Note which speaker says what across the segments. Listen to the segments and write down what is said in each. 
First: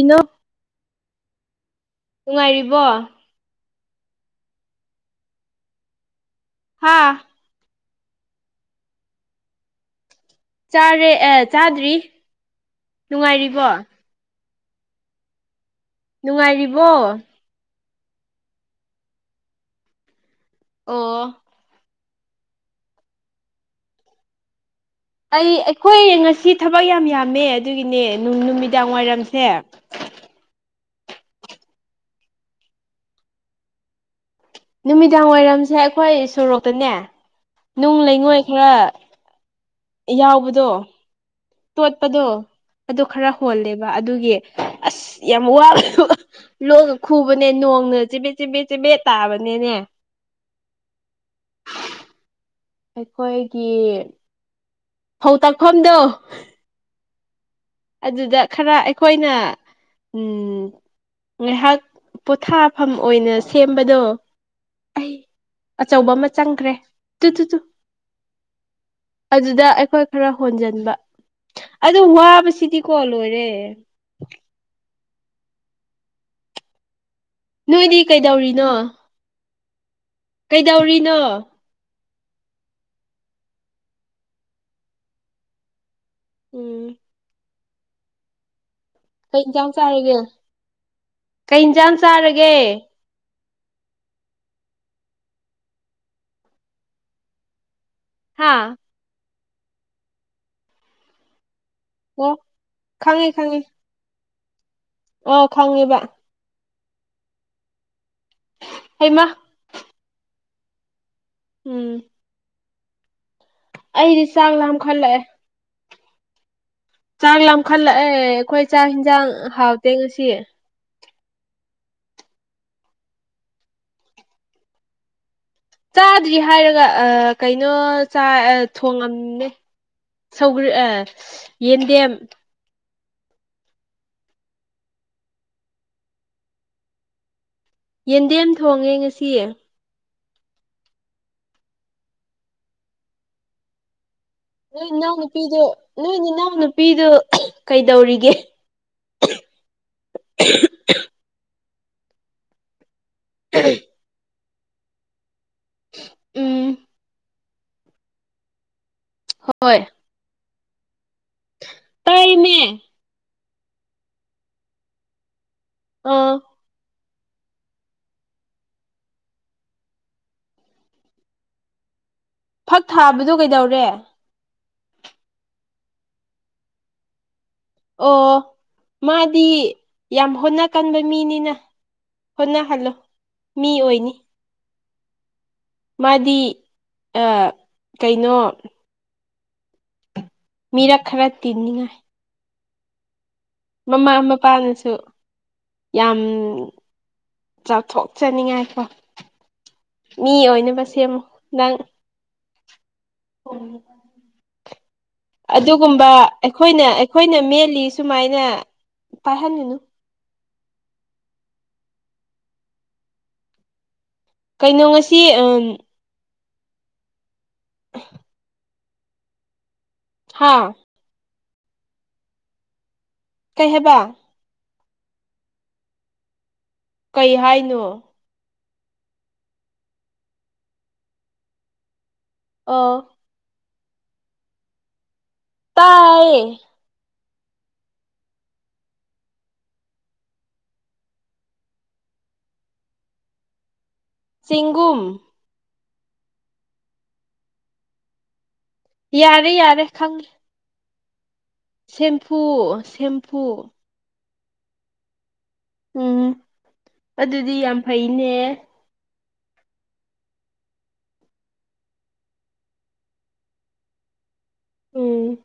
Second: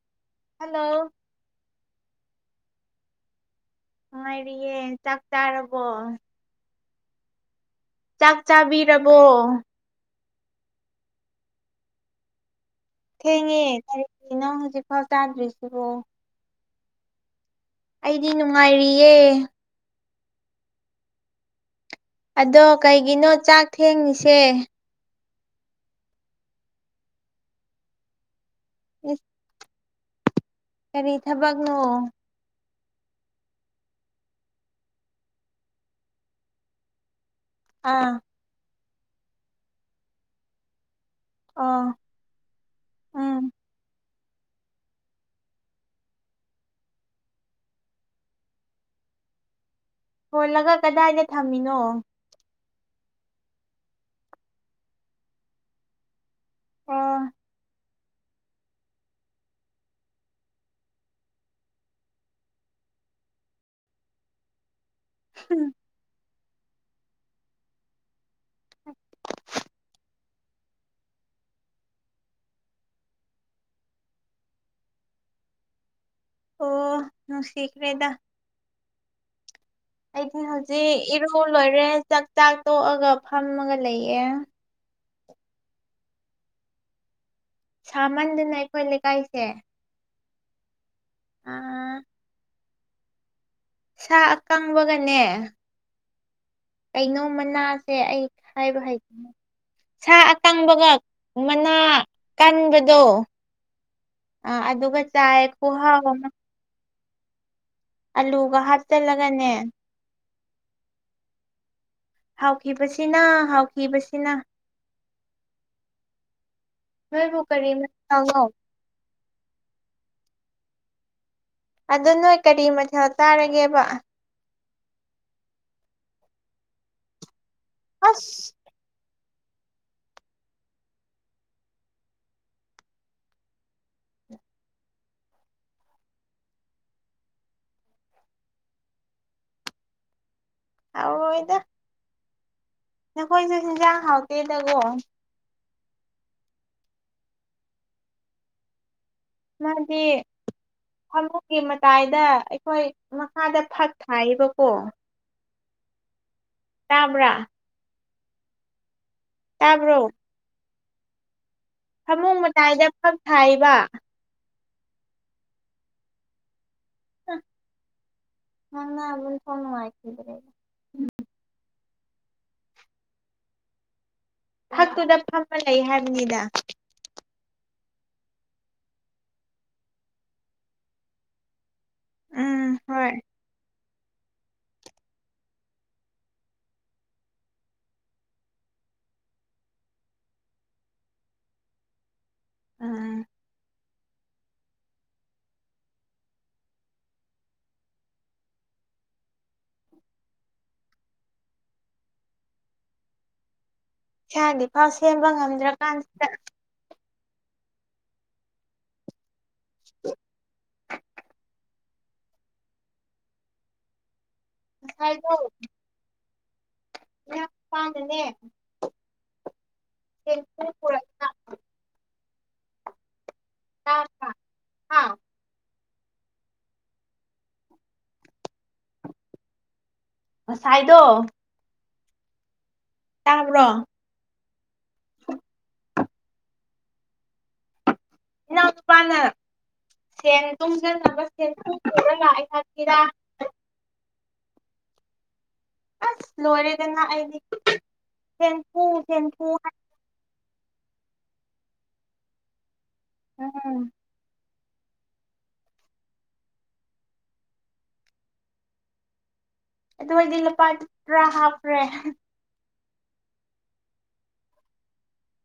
Speaker 1: ꯏꯃꯥ [unintelligible]
Speaker 2: ꯍꯜꯂꯣ
Speaker 1: ꯅꯨꯡꯉꯥꯏꯔꯤꯕꯣ
Speaker 2: ꯉꯥꯏꯔꯤꯌꯦ ꯆꯥꯛ ꯆꯥꯔꯕꯣ
Speaker 1: ꯍꯥꯥ
Speaker 2: ꯆꯥꯛ ꯆꯥꯕꯤꯔꯕꯣ
Speaker 1: ꯆꯥꯔꯦ ꯑꯦ ꯆꯥꯗ꯭ꯔꯤ
Speaker 2: ꯊꯦꯡꯉꯦ
Speaker 1: ꯅꯨꯡꯉꯥꯏꯔꯤꯕꯣ
Speaker 2: ꯀꯔꯤꯒꯤꯅꯣ ꯍꯧꯖꯤꯛꯐꯥꯎ ꯆꯥꯗ꯭ꯔꯤꯁꯤꯕꯣ
Speaker 1: ꯅꯨꯡꯉꯥꯏꯔꯤꯕꯣ
Speaker 2: ꯑꯩꯗꯤ ꯅꯨꯡꯉꯥꯏꯔꯤꯌꯦ
Speaker 1: ꯑꯣ
Speaker 2: ꯑꯗꯣ ꯀꯩꯒꯤꯅꯣ ꯆꯥꯛ ꯊꯦꯡꯉꯤꯁꯦ
Speaker 1: ꯑꯩ ꯑꯩꯈꯣꯏ ꯉꯁꯤ ꯊꯕꯛ ꯌꯥꯝ ꯌꯥꯝꯃꯦ ꯑꯗꯨꯒꯤꯅꯦꯅꯨꯡ ꯅꯨꯃꯤꯗꯥꯡ
Speaker 2: ꯏꯁ
Speaker 1: ꯋꯥꯏꯔꯝꯁꯦ
Speaker 2: ꯀꯔꯤ ꯊꯕꯛꯅꯣ
Speaker 1: ꯅꯨꯃꯤꯗꯥꯡ ꯋꯥꯏꯔꯝꯁꯦ ꯑꯩꯈꯣꯏ ꯁꯣꯔꯣꯛꯇꯅꯦ ꯅꯨꯡ
Speaker 2: ꯑꯥ
Speaker 1: ꯂꯩꯉꯣꯏ ꯈꯔ ꯌꯥꯎꯕꯗꯣ
Speaker 2: ꯑꯣ
Speaker 1: ꯇꯣꯠꯄꯗꯣ ꯑꯗꯨ ꯈꯔ
Speaker 2: ꯎꯝ
Speaker 1: ꯍꯣꯜꯂꯦꯕ ꯑꯗꯨꯒꯤ ꯑꯁ ꯌꯥꯝ ꯋꯥꯕ ꯂꯣꯛꯒ ꯈꯨꯕꯅꯦ ꯅꯣꯡꯅ ꯆꯦꯕꯦꯠ ꯆꯦꯕꯦꯠ ꯆꯦꯕꯦꯠ ꯇꯥꯕꯅꯤꯅꯦ
Speaker 2: ꯍꯣꯜꯂꯒ ꯀꯗꯥꯏꯗ ꯊꯝꯃꯤꯅꯣ
Speaker 1: ꯑꯩꯈꯣꯏꯒꯤ ꯐꯧ ꯇꯥꯛꯐꯝꯗꯣ
Speaker 2: ꯑꯣ
Speaker 1: ꯑꯗꯨꯗ ꯈꯔ ꯑꯩꯈꯣꯏꯅ ꯎꯝ ꯉꯥꯏꯍꯥꯛ ꯄꯣꯊꯥꯐꯝ ꯑꯣꯏꯅ ꯁꯦꯝꯕꯗꯣ ꯑꯩ
Speaker 2: ꯎꯝ [inaudible]
Speaker 1: ꯑꯆꯧꯕ ꯑꯃ ꯆꯪꯈ꯭ꯔꯦ ꯇꯨ ꯇꯨ ꯇꯨ ꯑꯗꯨꯗ ꯑꯩꯈꯣꯏ ꯈꯔ ꯍꯣꯟꯖꯟꯕ ꯑꯗꯨ ꯋꯥꯕꯁꯤ ꯁꯤꯗꯤ ꯂꯣꯏꯔꯦ
Speaker 2: ꯑꯣ
Speaker 1: ꯅꯣꯏꯗꯤ
Speaker 2: ꯅꯨꯡꯁꯤꯈ꯭ꯔꯦꯗ
Speaker 1: ꯀꯩꯗꯧꯔꯤꯅꯣ
Speaker 2: ꯑꯩꯗꯤ ꯍꯧꯖꯤꯛ
Speaker 1: ꯀꯩꯗꯧꯔꯤꯅꯣ
Speaker 2: ꯏꯔꯨ ꯂꯣꯏꯔꯦ ꯆꯥꯛ ꯆꯥꯛ ꯇꯣꯛꯑꯒ ꯐꯝꯃꯒ ꯂꯩꯌꯦ
Speaker 1: ꯎꯝ
Speaker 2: ꯁꯥꯃꯟꯗꯨꯅ ꯑꯩꯈꯣꯏ
Speaker 1: ꯀꯩ
Speaker 2: ꯂꯩꯀꯥꯏꯁꯦ
Speaker 1: ꯏꯟꯁꯥꯡ ꯀꯩ ꯏꯟꯖꯥꯡ
Speaker 2: ꯑꯥ
Speaker 1: ꯆꯥꯔꯒꯦ
Speaker 2: ꯁꯥ ꯀꯪꯕꯒꯅꯦ ꯀꯩꯅꯣ ꯃꯅꯥꯁꯦ ꯑꯩ
Speaker 1: ꯍꯥ
Speaker 2: ꯍꯥꯏꯕ ꯍꯩꯇꯦꯅꯦ ꯁꯥ ꯑꯀꯪꯕꯒ ꯃꯅꯥ
Speaker 1: ꯑꯣ
Speaker 2: ꯀꯟꯕꯗꯣ
Speaker 1: ꯈꯪꯉꯦ ꯈꯪꯉꯦ
Speaker 2: ꯑ ꯑꯗꯨꯒ ꯆꯥꯏ
Speaker 1: ꯑꯣ ꯈꯪꯉꯦꯕ
Speaker 2: ꯈꯨꯍꯥꯎ ꯑꯃ ꯑꯂꯨꯒ
Speaker 1: ꯍꯩꯃ
Speaker 2: ꯍꯥꯞꯆꯜꯂꯒꯅꯦ
Speaker 1: ꯎꯝ
Speaker 2: ꯍꯥꯎꯈꯤꯕꯁꯤꯅ ꯍꯥꯎ
Speaker 1: ꯑꯩꯗꯤ ꯆꯥꯛ ꯂꯝꯈꯠꯂꯛꯑꯦ ꯆꯥꯛ
Speaker 2: ꯅꯣꯏꯕꯨ ꯀꯔꯤ
Speaker 1: ꯂꯝꯈꯠꯂꯛꯑꯦ
Speaker 2: ꯃꯊꯦꯜꯅꯣ
Speaker 1: ꯑꯈꯣꯏ ꯆꯥꯛ ꯍꯤꯟꯖꯥꯡ ꯍꯥꯎꯇꯦ ꯉꯁꯤ
Speaker 2: ꯑꯗꯨ ꯅꯣꯏ ꯀꯔꯤ ꯃꯊꯦꯜ ꯆꯥꯔꯥꯒꯦꯕ
Speaker 1: ꯆꯥꯗ꯭ꯔꯤ ꯍꯥꯏꯔꯒ ꯑꯥ ꯀꯩꯅꯣ ꯆꯥꯏ
Speaker 2: ꯑꯁ
Speaker 1: ꯑꯥ ꯊꯣꯡꯉꯝꯃꯦ ꯁꯧꯒ꯭ꯔꯤ ꯑꯦ ꯌꯦꯟꯗꯦꯝ ꯌꯦꯟꯗꯦꯝ ꯊꯣꯡꯉꯦ ꯉꯁꯤ
Speaker 2: ꯍꯥꯎꯔꯣꯏꯗ ꯅꯈꯣꯏꯁꯨ ꯍꯤꯟꯖꯥꯡ ꯍꯥꯎ
Speaker 1: ꯅꯣꯏ ꯅꯅꯥꯎ ꯅꯨꯄꯤꯗꯨ ꯅꯣꯏ ꯅꯤꯅꯥꯎ ꯅꯨꯄꯤꯗꯨ ꯀꯩꯗꯧꯔꯤꯒꯦ
Speaker 2: ꯃꯥꯗꯤ ꯐꯃꯨꯡꯒꯤ ꯃꯇꯥꯏꯗ ꯑꯩꯈꯣꯏ ꯃꯈꯥꯗ ꯐꯛ ꯊꯥꯏꯌꯦꯕꯀꯣ
Speaker 1: ꯎꯝ
Speaker 2: ꯇꯥꯕ꯭ꯔꯥ
Speaker 1: ꯍꯣꯏ
Speaker 2: ꯇꯥꯕ꯭ꯔꯣ ꯐꯃꯨꯡ
Speaker 1: ꯇꯥꯏꯃꯦ
Speaker 2: ꯃꯇꯥꯏꯗ ꯐꯛ ꯊꯥꯏꯕ
Speaker 1: ꯑꯣ
Speaker 2: ꯍꯥ ꯉꯥꯡꯅꯕ ꯑꯣꯟꯊꯣꯛ ꯅꯨꯉꯥꯏꯈꯤꯗ꯭ꯔꯦ
Speaker 1: ꯐꯛ ꯊꯥꯕꯗꯨ ꯀꯩꯗꯧꯔꯦ
Speaker 2: ꯐꯛꯇꯨꯗ ꯐꯝꯃꯥ ꯂꯩ ꯍꯥꯏꯕꯅꯤꯗ
Speaker 1: ꯑꯣ ꯃꯥꯗꯤ ꯌꯥꯝ ꯍꯣꯠꯅ ꯀꯟꯕ ꯃꯤꯅꯤꯅ
Speaker 2: ꯎꯝ
Speaker 1: ꯍꯣꯠꯅꯍꯜꯂꯣ
Speaker 2: ꯍꯣꯏ
Speaker 1: ꯃꯤ ꯑꯣꯏꯅꯤ ꯃꯥꯗꯤ ꯑꯥ ꯀꯩꯅꯣ ꯃꯤꯔꯛ ꯈꯔ ꯇꯤꯟꯅꯤꯉꯥꯏ
Speaker 2: ꯎꯝ
Speaker 1: ꯃꯃꯥ ꯃꯄꯥꯅꯁꯨ ꯌꯥꯝ ꯆꯥꯎꯊꯣꯛꯆꯅꯤꯡꯉꯥꯏꯀꯣ ꯃꯤ ꯑꯣꯏꯅꯕ ꯁꯦꯝꯃꯨ ꯅꯪ [unintelligible]
Speaker 2: ꯏꯁꯥꯗꯤ ꯐꯥꯎ ꯁꯦꯝꯕ ꯉꯝꯗ꯭ꯔꯥ ꯀꯥꯟꯁꯤꯗ
Speaker 1: ꯍꯣꯏꯅ ꯑꯩꯈꯣꯏꯅ ꯃꯦꯜꯂꯤ ꯁꯨꯃꯥꯏꯅ ꯄꯥꯏꯍꯟꯅꯨꯅꯨ
Speaker 2: [inaudible]
Speaker 1: ꯀꯩꯅꯣ ꯉꯁꯤ
Speaker 2: ꯉꯁꯥꯏꯗꯣ
Speaker 1: ꯑꯝ
Speaker 2: ꯌꯥꯝ ꯄꯥꯝꯅꯅꯦ
Speaker 1: ꯍꯥ
Speaker 2: [unintelligible]
Speaker 1: ꯀꯩ ꯍꯥꯏꯕ
Speaker 2: ꯍꯥꯥ
Speaker 1: ꯀꯩ ꯍꯥꯏꯅꯣ
Speaker 2: ꯉꯁꯥꯏꯗꯣ
Speaker 1: ꯑꯣ
Speaker 2: ꯇꯥꯕ꯭ꯔꯣ [inaudible]
Speaker 1: ꯑꯥꯏꯌꯦ
Speaker 2: ꯏꯅꯥꯎꯅꯨꯄꯥꯅ ꯁꯦꯟ ꯇꯨꯡꯁꯟꯅꯕ ꯁꯦꯟꯐꯨ ꯄꯨꯔꯥ ꯂꯥꯑꯦ ꯍꯥꯏꯕꯒꯤꯔꯥ
Speaker 1: ꯆꯤꯡꯒꯨꯝ
Speaker 2: ꯑꯁ ꯂꯣꯏꯔꯦꯗꯅ ꯑꯩꯗꯤ ꯁꯦꯟꯄꯨ
Speaker 1: ꯌꯥꯔꯦ ꯌꯥꯔꯦ ꯈꯪꯉꯦ ꯁꯦꯝꯐꯨ ꯁꯦꯝꯐꯨ-
Speaker 2: ꯎꯝ
Speaker 1: ꯎꯝ ꯑꯗꯨꯗꯤ ꯌꯥꯝ ꯐꯩꯅꯦ
Speaker 2: ꯑꯗꯨ ꯑꯩꯗꯤ ꯂꯨꯄꯥ ꯈ꯭ꯔꯥ ꯍꯥꯞꯈ꯭ꯔꯦ
Speaker 1: ꯎꯝ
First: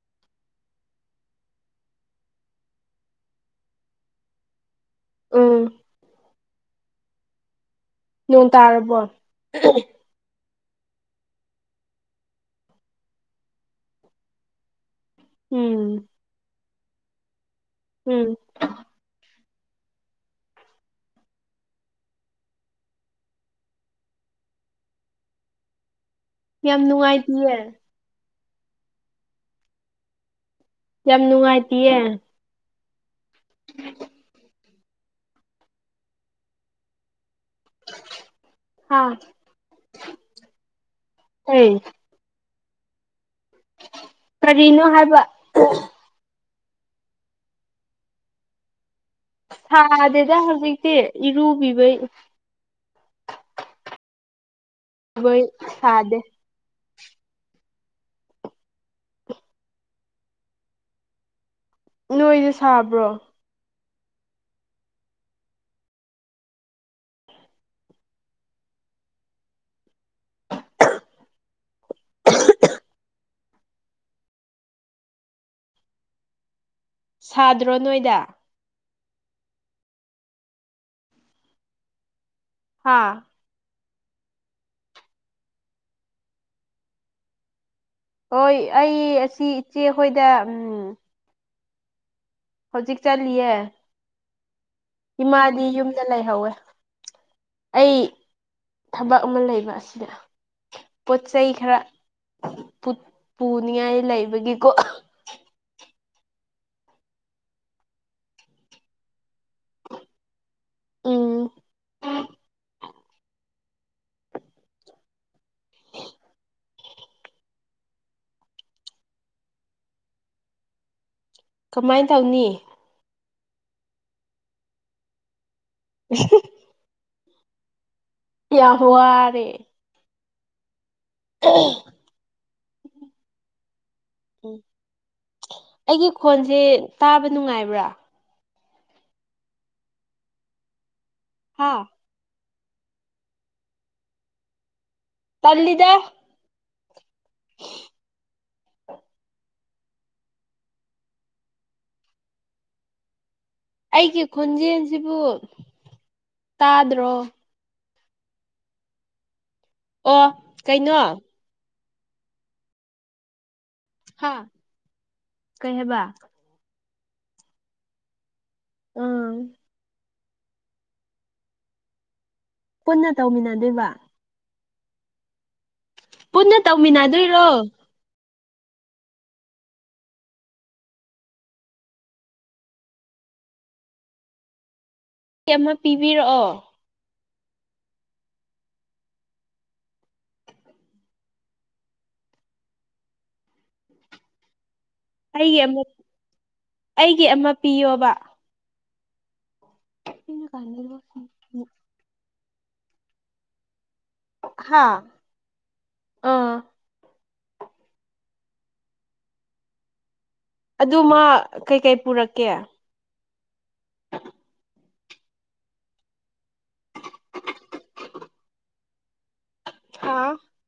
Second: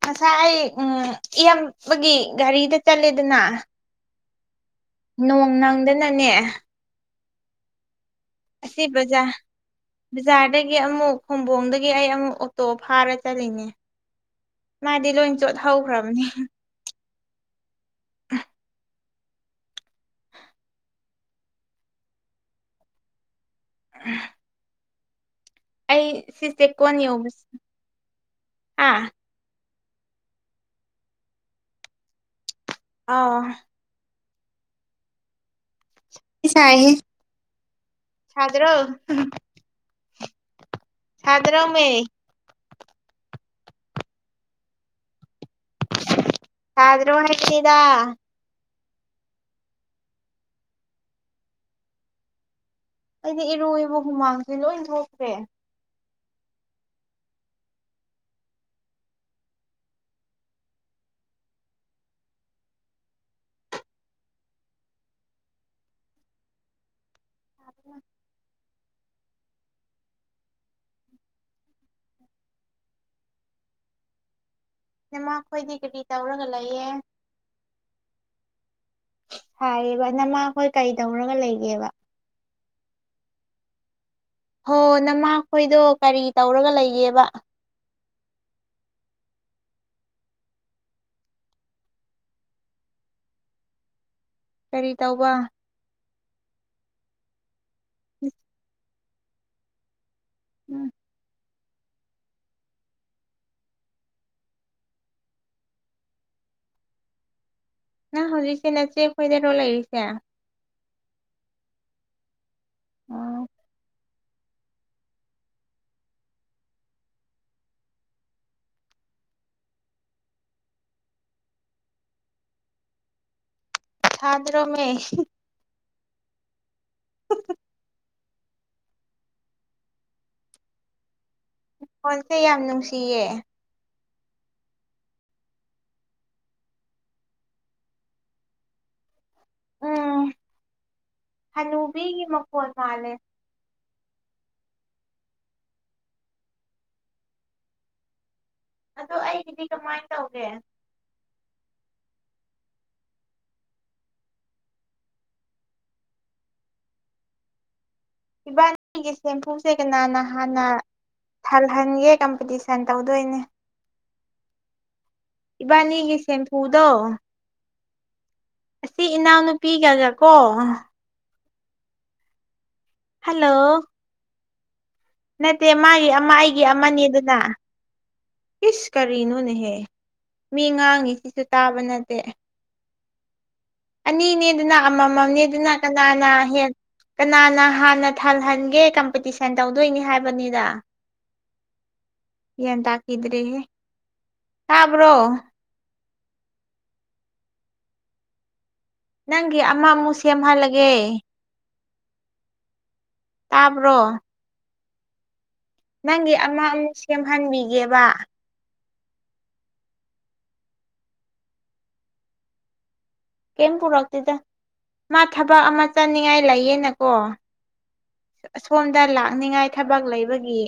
Speaker 2: ꯉꯁꯥꯏ ꯑꯩ ꯎꯝ ꯏꯌꯥꯝꯕꯒꯤ ꯒꯥꯔꯤꯗ ꯆꯠꯂꯦꯗꯅ ꯅꯣꯡ
Speaker 1: ꯎꯝ
Speaker 2: ꯅꯪꯗꯅꯪꯉ‌ꯦ
Speaker 1: ꯅꯣꯡ ꯇꯥꯔꯕꯣ
Speaker 2: ꯑꯁꯤꯕꯖꯥ ꯕꯖꯥꯔꯗꯒꯤ ꯑꯃꯨꯛ ꯈꯣꯡꯕꯣꯡꯗꯒꯤ ꯑꯩ ꯑꯃꯨꯛ ꯑꯣꯇꯣ ꯐꯥꯔ ꯆꯠꯂꯤꯅꯤ ꯃꯥꯗꯤ ꯂꯣꯏ
Speaker 1: ꯎꯝ
Speaker 2: ꯆꯣꯠꯍꯧꯈ꯭ꯔꯕꯅꯤ
Speaker 1: ꯎꯝ
Speaker 2: [unintelligible] [unintelligible] ꯑꯩ ꯁꯤ
Speaker 1: ꯌꯥꯝ
Speaker 2: ꯆꯦꯀꯣꯟ ꯌꯥꯎꯕ
Speaker 1: ꯅꯨꯡꯉꯥꯏꯇꯤꯌꯦ
Speaker 2: ꯑꯥ
Speaker 1: ꯌꯥꯝ ꯅꯨꯡꯉꯥꯏꯇꯤꯌꯦ
Speaker 2: ꯑꯧ
Speaker 1: [unintelligible]
Speaker 2: ꯁꯥꯏꯍ‌ꯦ ꯁꯥꯗꯔꯣ
Speaker 1: ꯍꯥ
Speaker 2: ꯁꯥꯗꯔꯣ
Speaker 1: ꯀꯩ
Speaker 2: ꯃꯤ
Speaker 1: ꯀꯔꯤꯅꯣ ꯍꯥꯏꯕ
Speaker 2: ꯁꯗ꯭ꯔꯣ ꯍꯥꯏꯕꯅꯤꯗ
Speaker 1: ꯁꯥꯗꯦꯗ ꯍꯧꯖꯤꯛꯇꯤ ꯏꯔꯨꯒꯤꯕꯩ
Speaker 2: ꯑꯩꯗꯤ ꯏꯔꯨꯏꯕꯨ ꯍꯨꯃꯥꯡꯁꯦ ꯂꯣꯏ ꯊꯣꯛ
Speaker 1: ꯕꯣꯏ ꯁꯥꯗꯦ ꯅꯣꯏꯗ‌‌ꯣ ꯁꯥꯕ꯭ꯔꯣ
Speaker 2: [inaudible] ꯏꯃꯈꯣꯏꯗꯤ ꯀꯔꯤ ꯇꯧꯔꯒ ꯂꯩꯌꯦ
Speaker 1: ꯁꯥꯗ꯭ꯔꯣ ꯅꯣꯏꯗ
Speaker 2: ꯁꯥꯏꯌꯦꯕ ꯅꯃꯥꯈꯣꯏ ꯀꯔꯤ ꯇꯧꯔꯒ ꯂꯩꯒꯦꯕ
Speaker 1: ꯍꯥꯥ
Speaker 2: ꯍꯣ ꯅꯃꯥꯈꯣꯏꯗꯣ ꯀꯔꯤ ꯇꯧꯔꯒ ꯂꯩꯒꯦꯕ
Speaker 1: ꯍꯣꯏ ꯑꯩ ꯑꯁꯤ ꯏꯆꯦꯈꯣꯏꯗ ꯎꯝ ꯍꯧꯖꯤꯛ ꯆꯠꯂꯤꯌꯦ
Speaker 2: ꯀꯔꯤ ꯇꯧꯕ
Speaker 1: ꯏꯃꯥꯗꯤ ꯌꯨꯝꯗ ꯂꯩꯍꯧꯋꯦ ꯑꯩ ꯊꯕꯛ ꯑꯃ ꯂꯩꯕ ꯑꯁꯤꯗ
Speaker 2: ꯎꯝ
Speaker 1: ꯄꯣꯠ ꯆꯩꯩ ꯈꯔ ꯄꯨꯠ ꯄꯨꯅꯤꯡꯉꯥꯏ ꯂꯩꯕꯒꯤꯀꯣ
Speaker 2: ꯅꯪ ꯍꯧꯖꯤꯛꯁꯦ ꯅꯆꯦ ꯈꯣꯏꯗꯔꯣ ꯂꯩꯔꯤꯁꯦ
Speaker 1: ꯎꯝ
Speaker 2: ꯑ
Speaker 1: [unintelligible] ꯀꯃꯥꯏꯟ ꯇꯧꯅꯤ
Speaker 2: ꯁꯥꯗ꯭ꯔꯣ ꯃꯦ
Speaker 1: [unintelligible]
Speaker 2: [unintelligible]
Speaker 1: ꯌꯥꯝ ꯋꯥꯔꯦ
Speaker 2: ꯈꯣꯟꯁꯦ ꯌꯥꯝ ꯅꯨꯡꯁꯤꯌꯦ
Speaker 1: [unintelligible] ꯑꯩꯒꯤ ꯈꯣꯟꯁꯦ ꯇꯥꯕ ꯅꯨꯡꯉꯥꯏꯕ꯭ꯔꯥ
Speaker 2: ꯎꯝ
Speaker 1: ꯍꯥ
Speaker 2: ꯍꯅꯨꯕꯤꯒꯤ ꯃꯈꯣꯟ ꯃꯥꯜꯂꯦ
Speaker 1: ꯇꯜꯂꯤꯗ
Speaker 2: ꯑꯗꯣ ꯑꯩꯒꯤꯗꯤ ꯀꯃꯥꯏꯟ ꯇꯧꯒꯦ
Speaker 1: ꯑꯩꯒꯤ ꯈꯣꯟꯖꯦꯟꯁꯤꯕꯨ ꯇꯥꯗ꯭ꯔꯣ
Speaker 2: ꯏꯕꯥꯅꯤꯒꯤ ꯁꯦꯝꯐꯨ ꯁꯦ ꯀꯅꯥꯅ
Speaker 1: ꯑꯣ
Speaker 2: ꯍꯥꯟꯅ
Speaker 1: ꯀꯩꯅꯣ
Speaker 2: ꯊꯜꯍꯟꯒꯦ ꯀꯝꯄꯤꯇꯤꯁꯟ ꯇꯧꯗꯣꯏꯅꯦ
Speaker 1: ꯍꯥ ꯀꯩ ꯍꯥꯏꯕ
Speaker 2: ꯏꯕꯥꯅꯤꯒꯤ ꯁꯦꯝꯐꯨꯗꯣ ꯑꯁꯤ
Speaker 1: ꯎꯝ
Speaker 2: ꯏꯅꯥꯎꯅꯨꯄꯤꯒ [unintelligible] ꯀꯣ
Speaker 1: ꯄꯨꯟꯅ
Speaker 2: ꯍꯜꯂꯣ
Speaker 1: ꯇꯧꯃꯤꯟꯅꯗꯣꯏꯕ
Speaker 2: ꯅꯠꯇꯦ ꯃꯥꯒꯤ ꯑꯃ
Speaker 1: ꯄꯨꯟꯅ
Speaker 2: ꯑꯩꯒꯤ ꯑꯃꯅꯦ ꯗꯅ
Speaker 1: ꯇꯧꯃꯤꯟꯅꯗꯣꯏꯔꯣ
Speaker 2: ꯏꯁ ꯀꯔꯤꯅꯣꯅꯦꯍꯦ ꯃꯤ ꯉꯥꯡꯉꯤ ꯁꯤꯁꯨ ꯇꯥꯕ ꯅꯠꯇꯦ ꯑꯅꯤꯅꯦꯗꯅ
Speaker 1: ꯑꯩ
Speaker 2: ꯑꯃꯃꯝꯅꯦꯗꯅ
Speaker 1: ꯑꯃ
Speaker 2: ꯀꯅꯥꯅ
Speaker 1: ꯄꯤꯕꯤꯔꯛꯑꯣ
Speaker 2: ꯍꯦꯟ ꯀꯅꯥꯅ ꯍꯥꯟꯅ ꯊꯜꯍꯟꯒꯦ ꯀꯝꯄꯤꯇꯤꯁꯟ ꯇꯧꯗꯣꯏꯅꯤ ꯍꯥꯏꯕꯅꯤꯗ ꯒ꯭ꯌꯥꯟ ꯇꯥꯈꯤꯗ꯭ꯔꯦꯍꯦ ꯇꯥꯕ꯭ꯔꯣ
Speaker 1: [unintelligible] ꯑꯩꯒꯤ ꯑꯃ ꯄꯤꯌꯣꯕ
Speaker 2: ꯅꯪꯒꯤ ꯑꯃ ꯃꯨꯁ
Speaker 1: [unintelligible]
Speaker 2: ꯇꯥꯕ꯭ꯔꯣ
Speaker 1: ꯍꯥꯥ
Speaker 2: ꯅꯪꯒꯤ ꯑꯃ ꯑꯃꯨꯛ ꯁꯦꯝꯍꯟꯕꯤꯒꯦꯕ
Speaker 1: ꯑꯗꯨ ꯃꯥ ꯀꯩ ꯀꯩ ꯄꯨꯔꯛꯀꯦ
Speaker 2: ꯀꯦꯝ ꯄꯨꯔꯛꯇꯦꯗ ꯃꯥ ꯊꯕꯛ ꯑꯃ ꯆꯠꯅꯤꯉꯥꯏ ꯂꯩꯌꯦꯅꯀꯣ ꯑꯁꯣꯟꯗ ꯂꯥꯛꯅꯤꯡꯉꯥꯏ ꯊꯕꯛ
Speaker 1: ꯍꯥ
Speaker 2: ꯂꯩꯕꯒꯤ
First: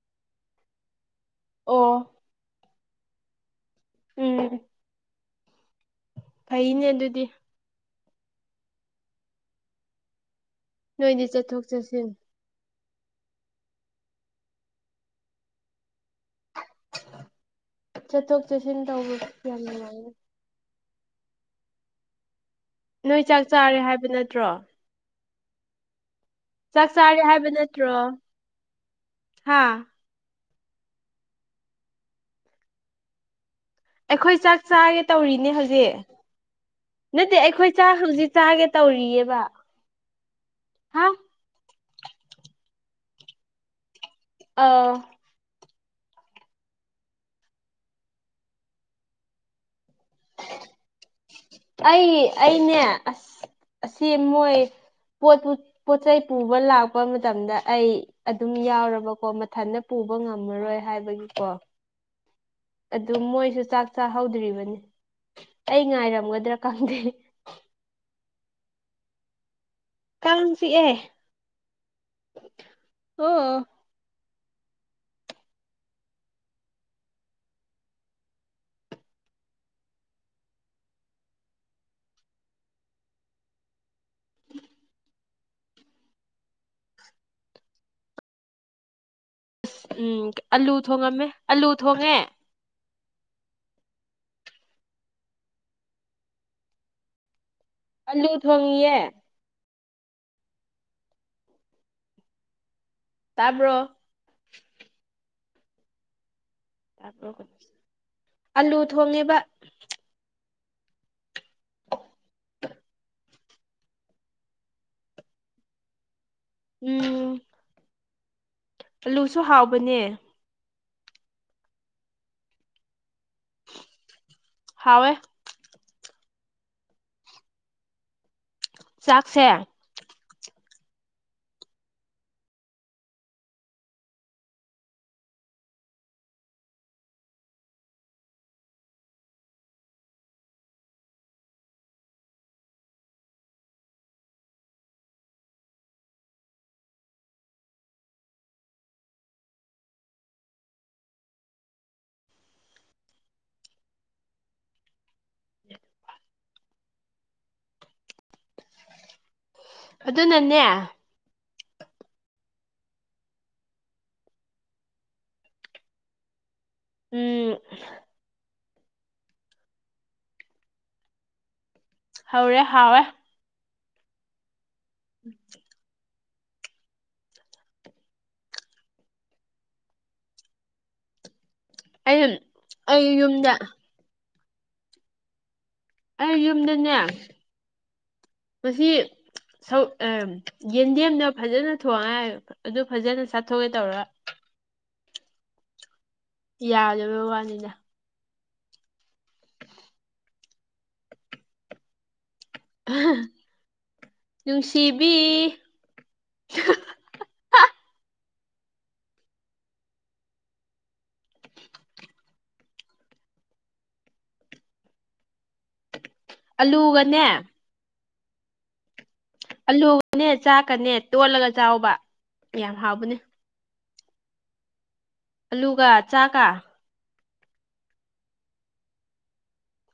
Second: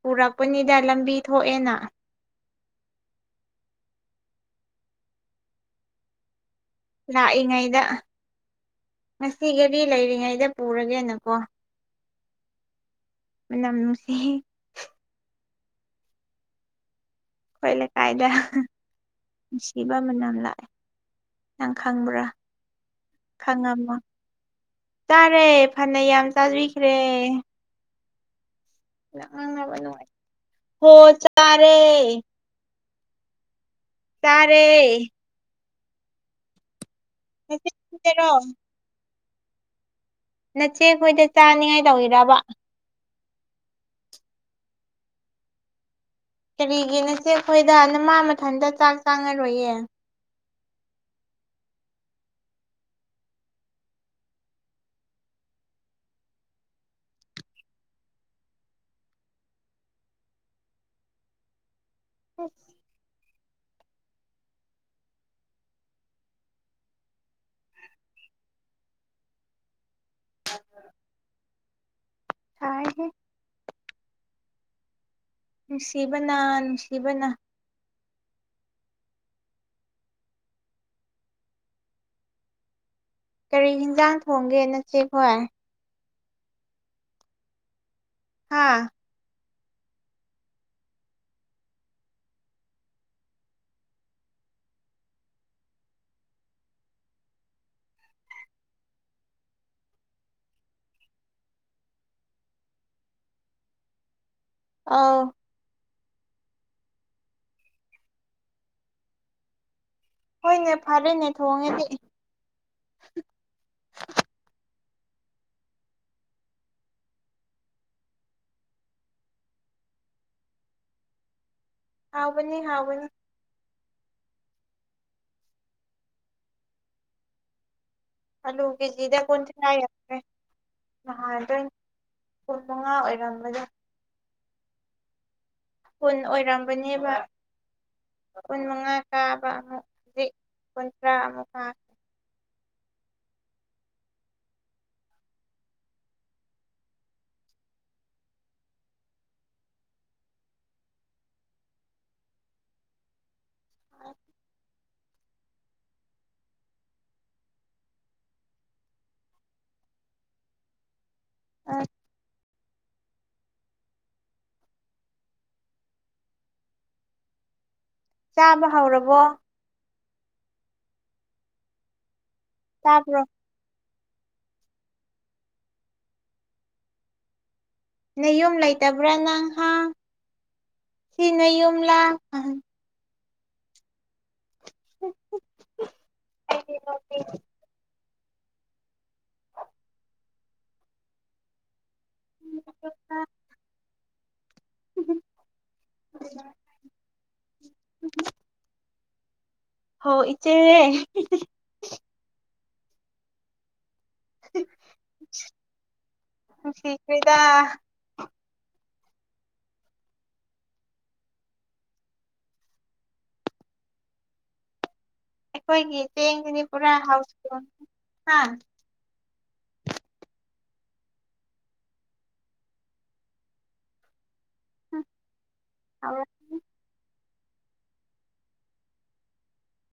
Speaker 2: ꯄꯨꯔꯛꯄꯅꯤꯗ ꯂꯝꯕꯤ ꯊꯣꯛꯑꯦꯅ
Speaker 1: ꯑꯣ ꯎꯝ ꯐꯩꯅꯦ ꯑꯗꯨꯗꯤ
Speaker 2: ꯂꯥꯛꯏꯉꯩꯗ ꯉꯁꯤꯒꯗꯤ ꯂꯩꯔꯤꯉꯩꯗ
Speaker 1: ꯅꯣꯏꯗꯤ
Speaker 2: ꯄꯨꯔꯒꯦꯅꯀꯣ
Speaker 1: ꯆꯠꯊꯣꯛ ꯆꯠꯁꯤꯟ
Speaker 2: ꯃꯅꯝ ꯅꯨꯡꯁꯤ ꯑꯩꯈꯣꯏ ꯂꯩꯀꯥꯏꯗ
Speaker 1: ꯆꯠꯊꯣꯛ ꯆꯠꯁꯤꯟ ꯇꯧꯕ ꯌꯥꯝ
Speaker 2: ꯅꯨꯡꯁꯤꯕ
Speaker 1: ꯅꯨꯡꯉꯥꯏꯅꯦ
Speaker 2: ꯃꯅꯝ ꯂꯥꯛꯑꯦ ꯅꯪ ꯈꯪꯕ꯭ꯔꯥ
Speaker 1: ꯅꯣꯏ ꯆꯥꯛ ꯆꯥꯔꯦ
Speaker 2: ꯈꯪꯉꯝꯃꯣ
Speaker 1: ꯍꯥꯏꯕ ꯅꯠꯇ꯭ꯔꯣ
Speaker 2: ꯆꯥꯔꯦ ꯐꯅꯌꯥꯝ
Speaker 1: ꯆꯥꯛ
Speaker 2: ꯆꯥꯕꯤꯈ꯭ꯔꯦ
Speaker 1: [unintelligible] ꯅꯠꯇ꯭ꯔꯣ ꯍꯥ
Speaker 2: [unintelligible] ꯍꯣ ꯆꯥꯔꯦ
Speaker 1: ꯑꯩꯈꯣꯏ ꯆꯥꯛ
Speaker 2: ꯆꯥꯔꯦ
Speaker 1: ꯆꯥꯒꯦ ꯇꯧꯔꯤꯅꯦ ꯍꯧꯖꯤꯛ ꯅꯠꯇꯦ ꯑꯩꯈꯣꯏ ꯆꯥꯛ ꯍꯧꯖꯤꯛ
Speaker 2: ꯅꯆꯦꯔꯣ
Speaker 1: ꯆꯥꯒꯦ ꯇꯧꯔꯤꯌꯦꯕ
Speaker 2: ꯅꯆꯦ
Speaker 1: ꯍꯥ
Speaker 2: ꯈꯣꯏꯗ ꯆꯥꯅꯤꯉꯥꯏ ꯇꯧꯔꯤꯔꯥꯕ
Speaker 1: ꯑꯧ
Speaker 2: ꯀꯔꯤꯒꯤ ꯅꯁꯦ ꯈꯣꯏꯗ ꯅꯃꯥ ꯃꯊꯟꯗ ꯆꯥꯛ ꯆꯥꯔꯔꯣꯏꯌꯦ
Speaker 1: ꯑꯩ ꯑꯩꯅꯦ ꯑꯁ ꯑꯁꯤ ꯃꯣꯏ ꯄꯣꯠꯄꯨ ꯄꯣꯠꯆꯩꯩ ꯄꯨꯕ ꯂꯥꯛꯄ ꯃꯇꯝꯗ ꯑꯩ ꯑꯗꯨꯝ ꯌꯥꯎꯔꯕꯀꯣ ꯃꯊꯟꯅ ꯄꯨꯕ ꯉꯝꯃꯔꯣꯏ ꯍꯥꯏꯕꯒꯤꯀꯣ
Speaker 2: [unintelligible]
Speaker 1: ꯑꯗꯨ ꯃꯣꯏꯁꯨ ꯆꯥꯛ ꯆꯥꯍꯧꯗ꯭ꯔꯤꯕꯅꯤ ꯑꯩ ꯉꯥꯏꯔꯝꯒꯗ꯭ꯔꯥ ꯈꯪꯗꯦ ꯀꯥꯡꯆꯤꯛꯑꯦ
Speaker 2: ꯁꯥꯏꯍꯦ
Speaker 1: ꯑꯣ
Speaker 2: ꯅꯨꯡꯁꯤꯕꯅ ꯅꯨꯡꯁꯤꯕꯅ ꯀꯔꯤ ꯍꯟꯖꯥꯡ ꯊꯣꯡꯒꯦ ꯅꯆꯦꯈꯣꯏ ꯍꯥꯥ
Speaker 1: ꯑꯁ ꯎꯝ ꯑꯂꯨ ꯊꯣꯡꯉꯝꯃꯦ ꯑꯂꯨ ꯊꯣꯡꯉꯦ ꯑꯂꯨ ꯊꯣꯡꯉꯌꯦ ꯇꯥꯕ꯭ꯔꯣ
Speaker 2: ꯑꯧ
Speaker 1: ꯑꯂꯨ ꯊꯣꯡꯉꯦꯕ
Speaker 2: ꯍꯣꯏꯅꯦ ꯐꯔꯦꯅꯦ ꯊꯣꯡꯉꯗꯤ
Speaker 1: [inaudible] ꯎꯝ ꯑꯂꯨꯁꯨ ꯍꯥꯎꯕꯅꯦ
Speaker 2: ꯍꯥꯎꯕꯅꯤ ꯍꯥꯎꯕꯅꯤ
Speaker 1: ꯍꯥꯎꯋ‌ꯦ
Speaker 2: ꯑꯜꯂꯨ ꯀꯦꯖꯤꯗ
Speaker 1: ꯆꯥꯛꯁꯦ
Speaker 2: ꯀꯣꯟꯊ ꯌꯧꯈ꯭ꯔ‌ꯦ ꯅꯍꯥꯟꯗꯣ ꯀꯨꯟ ꯃꯉꯥ ꯑꯣꯏꯔꯝꯂꯒ ꯀꯨꯟ ꯑꯣꯏꯔꯝꯕꯅꯦꯕ ꯀꯨꯟ ꯃꯉꯥ ꯀꯥꯕ ꯑꯃꯨꯛ ꯍꯧꯖꯤꯛ ꯀꯨꯟꯊ꯭ꯔꯥ ꯑꯃꯨꯛ ꯍꯥ
Speaker 1: ꯑꯗꯨꯅꯅꯦ
Speaker 2: ꯑ
Speaker 1: ꯎꯝ
Speaker 2: ꯆꯥꯕ ꯍꯧꯔꯕꯣ
Speaker 1: ꯍꯧꯔꯦ ꯍꯥꯎꯋ‌ꯦ
Speaker 2: ꯇꯥꯕ꯭ꯔꯣ
Speaker 1: [unintelligible]
Speaker 2: ꯅꯌꯨꯝ ꯂꯩꯇꯕ꯭ꯔꯥ ꯅꯪꯍꯥꯟ ꯁꯤ ꯅꯌꯨꯝ
Speaker 1: ꯑ ꯑꯩ ꯌꯨꯝꯗ
Speaker 2: [unintelligible]
Speaker 1: ꯑꯩ ꯌꯨꯝꯗꯅꯦ ꯃꯁꯤ ꯌꯦꯟꯗꯦꯝꯅ ꯐꯖꯅ ꯊꯣꯡꯉꯥꯏ ꯑꯗꯨ ꯐꯖꯅ ꯆꯥꯊꯣꯛꯀꯦ ꯇꯧꯔꯥ
Speaker 2: [unintelligible]
Speaker 1: ꯌꯥꯗꯕ ꯋꯥꯅꯤꯅ
Speaker 2: [unintelligible] ꯍ‌ꯣ ꯏꯆꯦ
Speaker 1: ꯅꯨꯡꯁꯤꯕꯤ
Speaker 2: ꯅꯨꯡꯁꯤꯈ꯭ꯔ‌ꯦꯗ ꯑꯩꯈꯣꯏꯒꯤ ꯆꯦꯡꯁꯤꯗꯤ ꯄꯨꯔꯥ
Speaker 1: ꯑꯂꯨꯒꯅꯦ
Speaker 2: ꯍꯥꯎꯁꯐꯨꯟ ꯍꯥ
Speaker 1: ꯑꯂꯨꯒꯅꯦ ꯆꯥꯛꯀꯅꯦ ꯇꯣꯠꯂꯒ ꯆꯥꯎꯕ ꯌꯥꯝ ꯍꯥꯎꯕꯅꯦ
Speaker 2: [unintelligible]
Speaker 1: ꯑꯂꯨꯒ
Speaker 2: ꯍꯥꯎꯔꯅꯤ
Speaker 1: ꯆꯥꯀ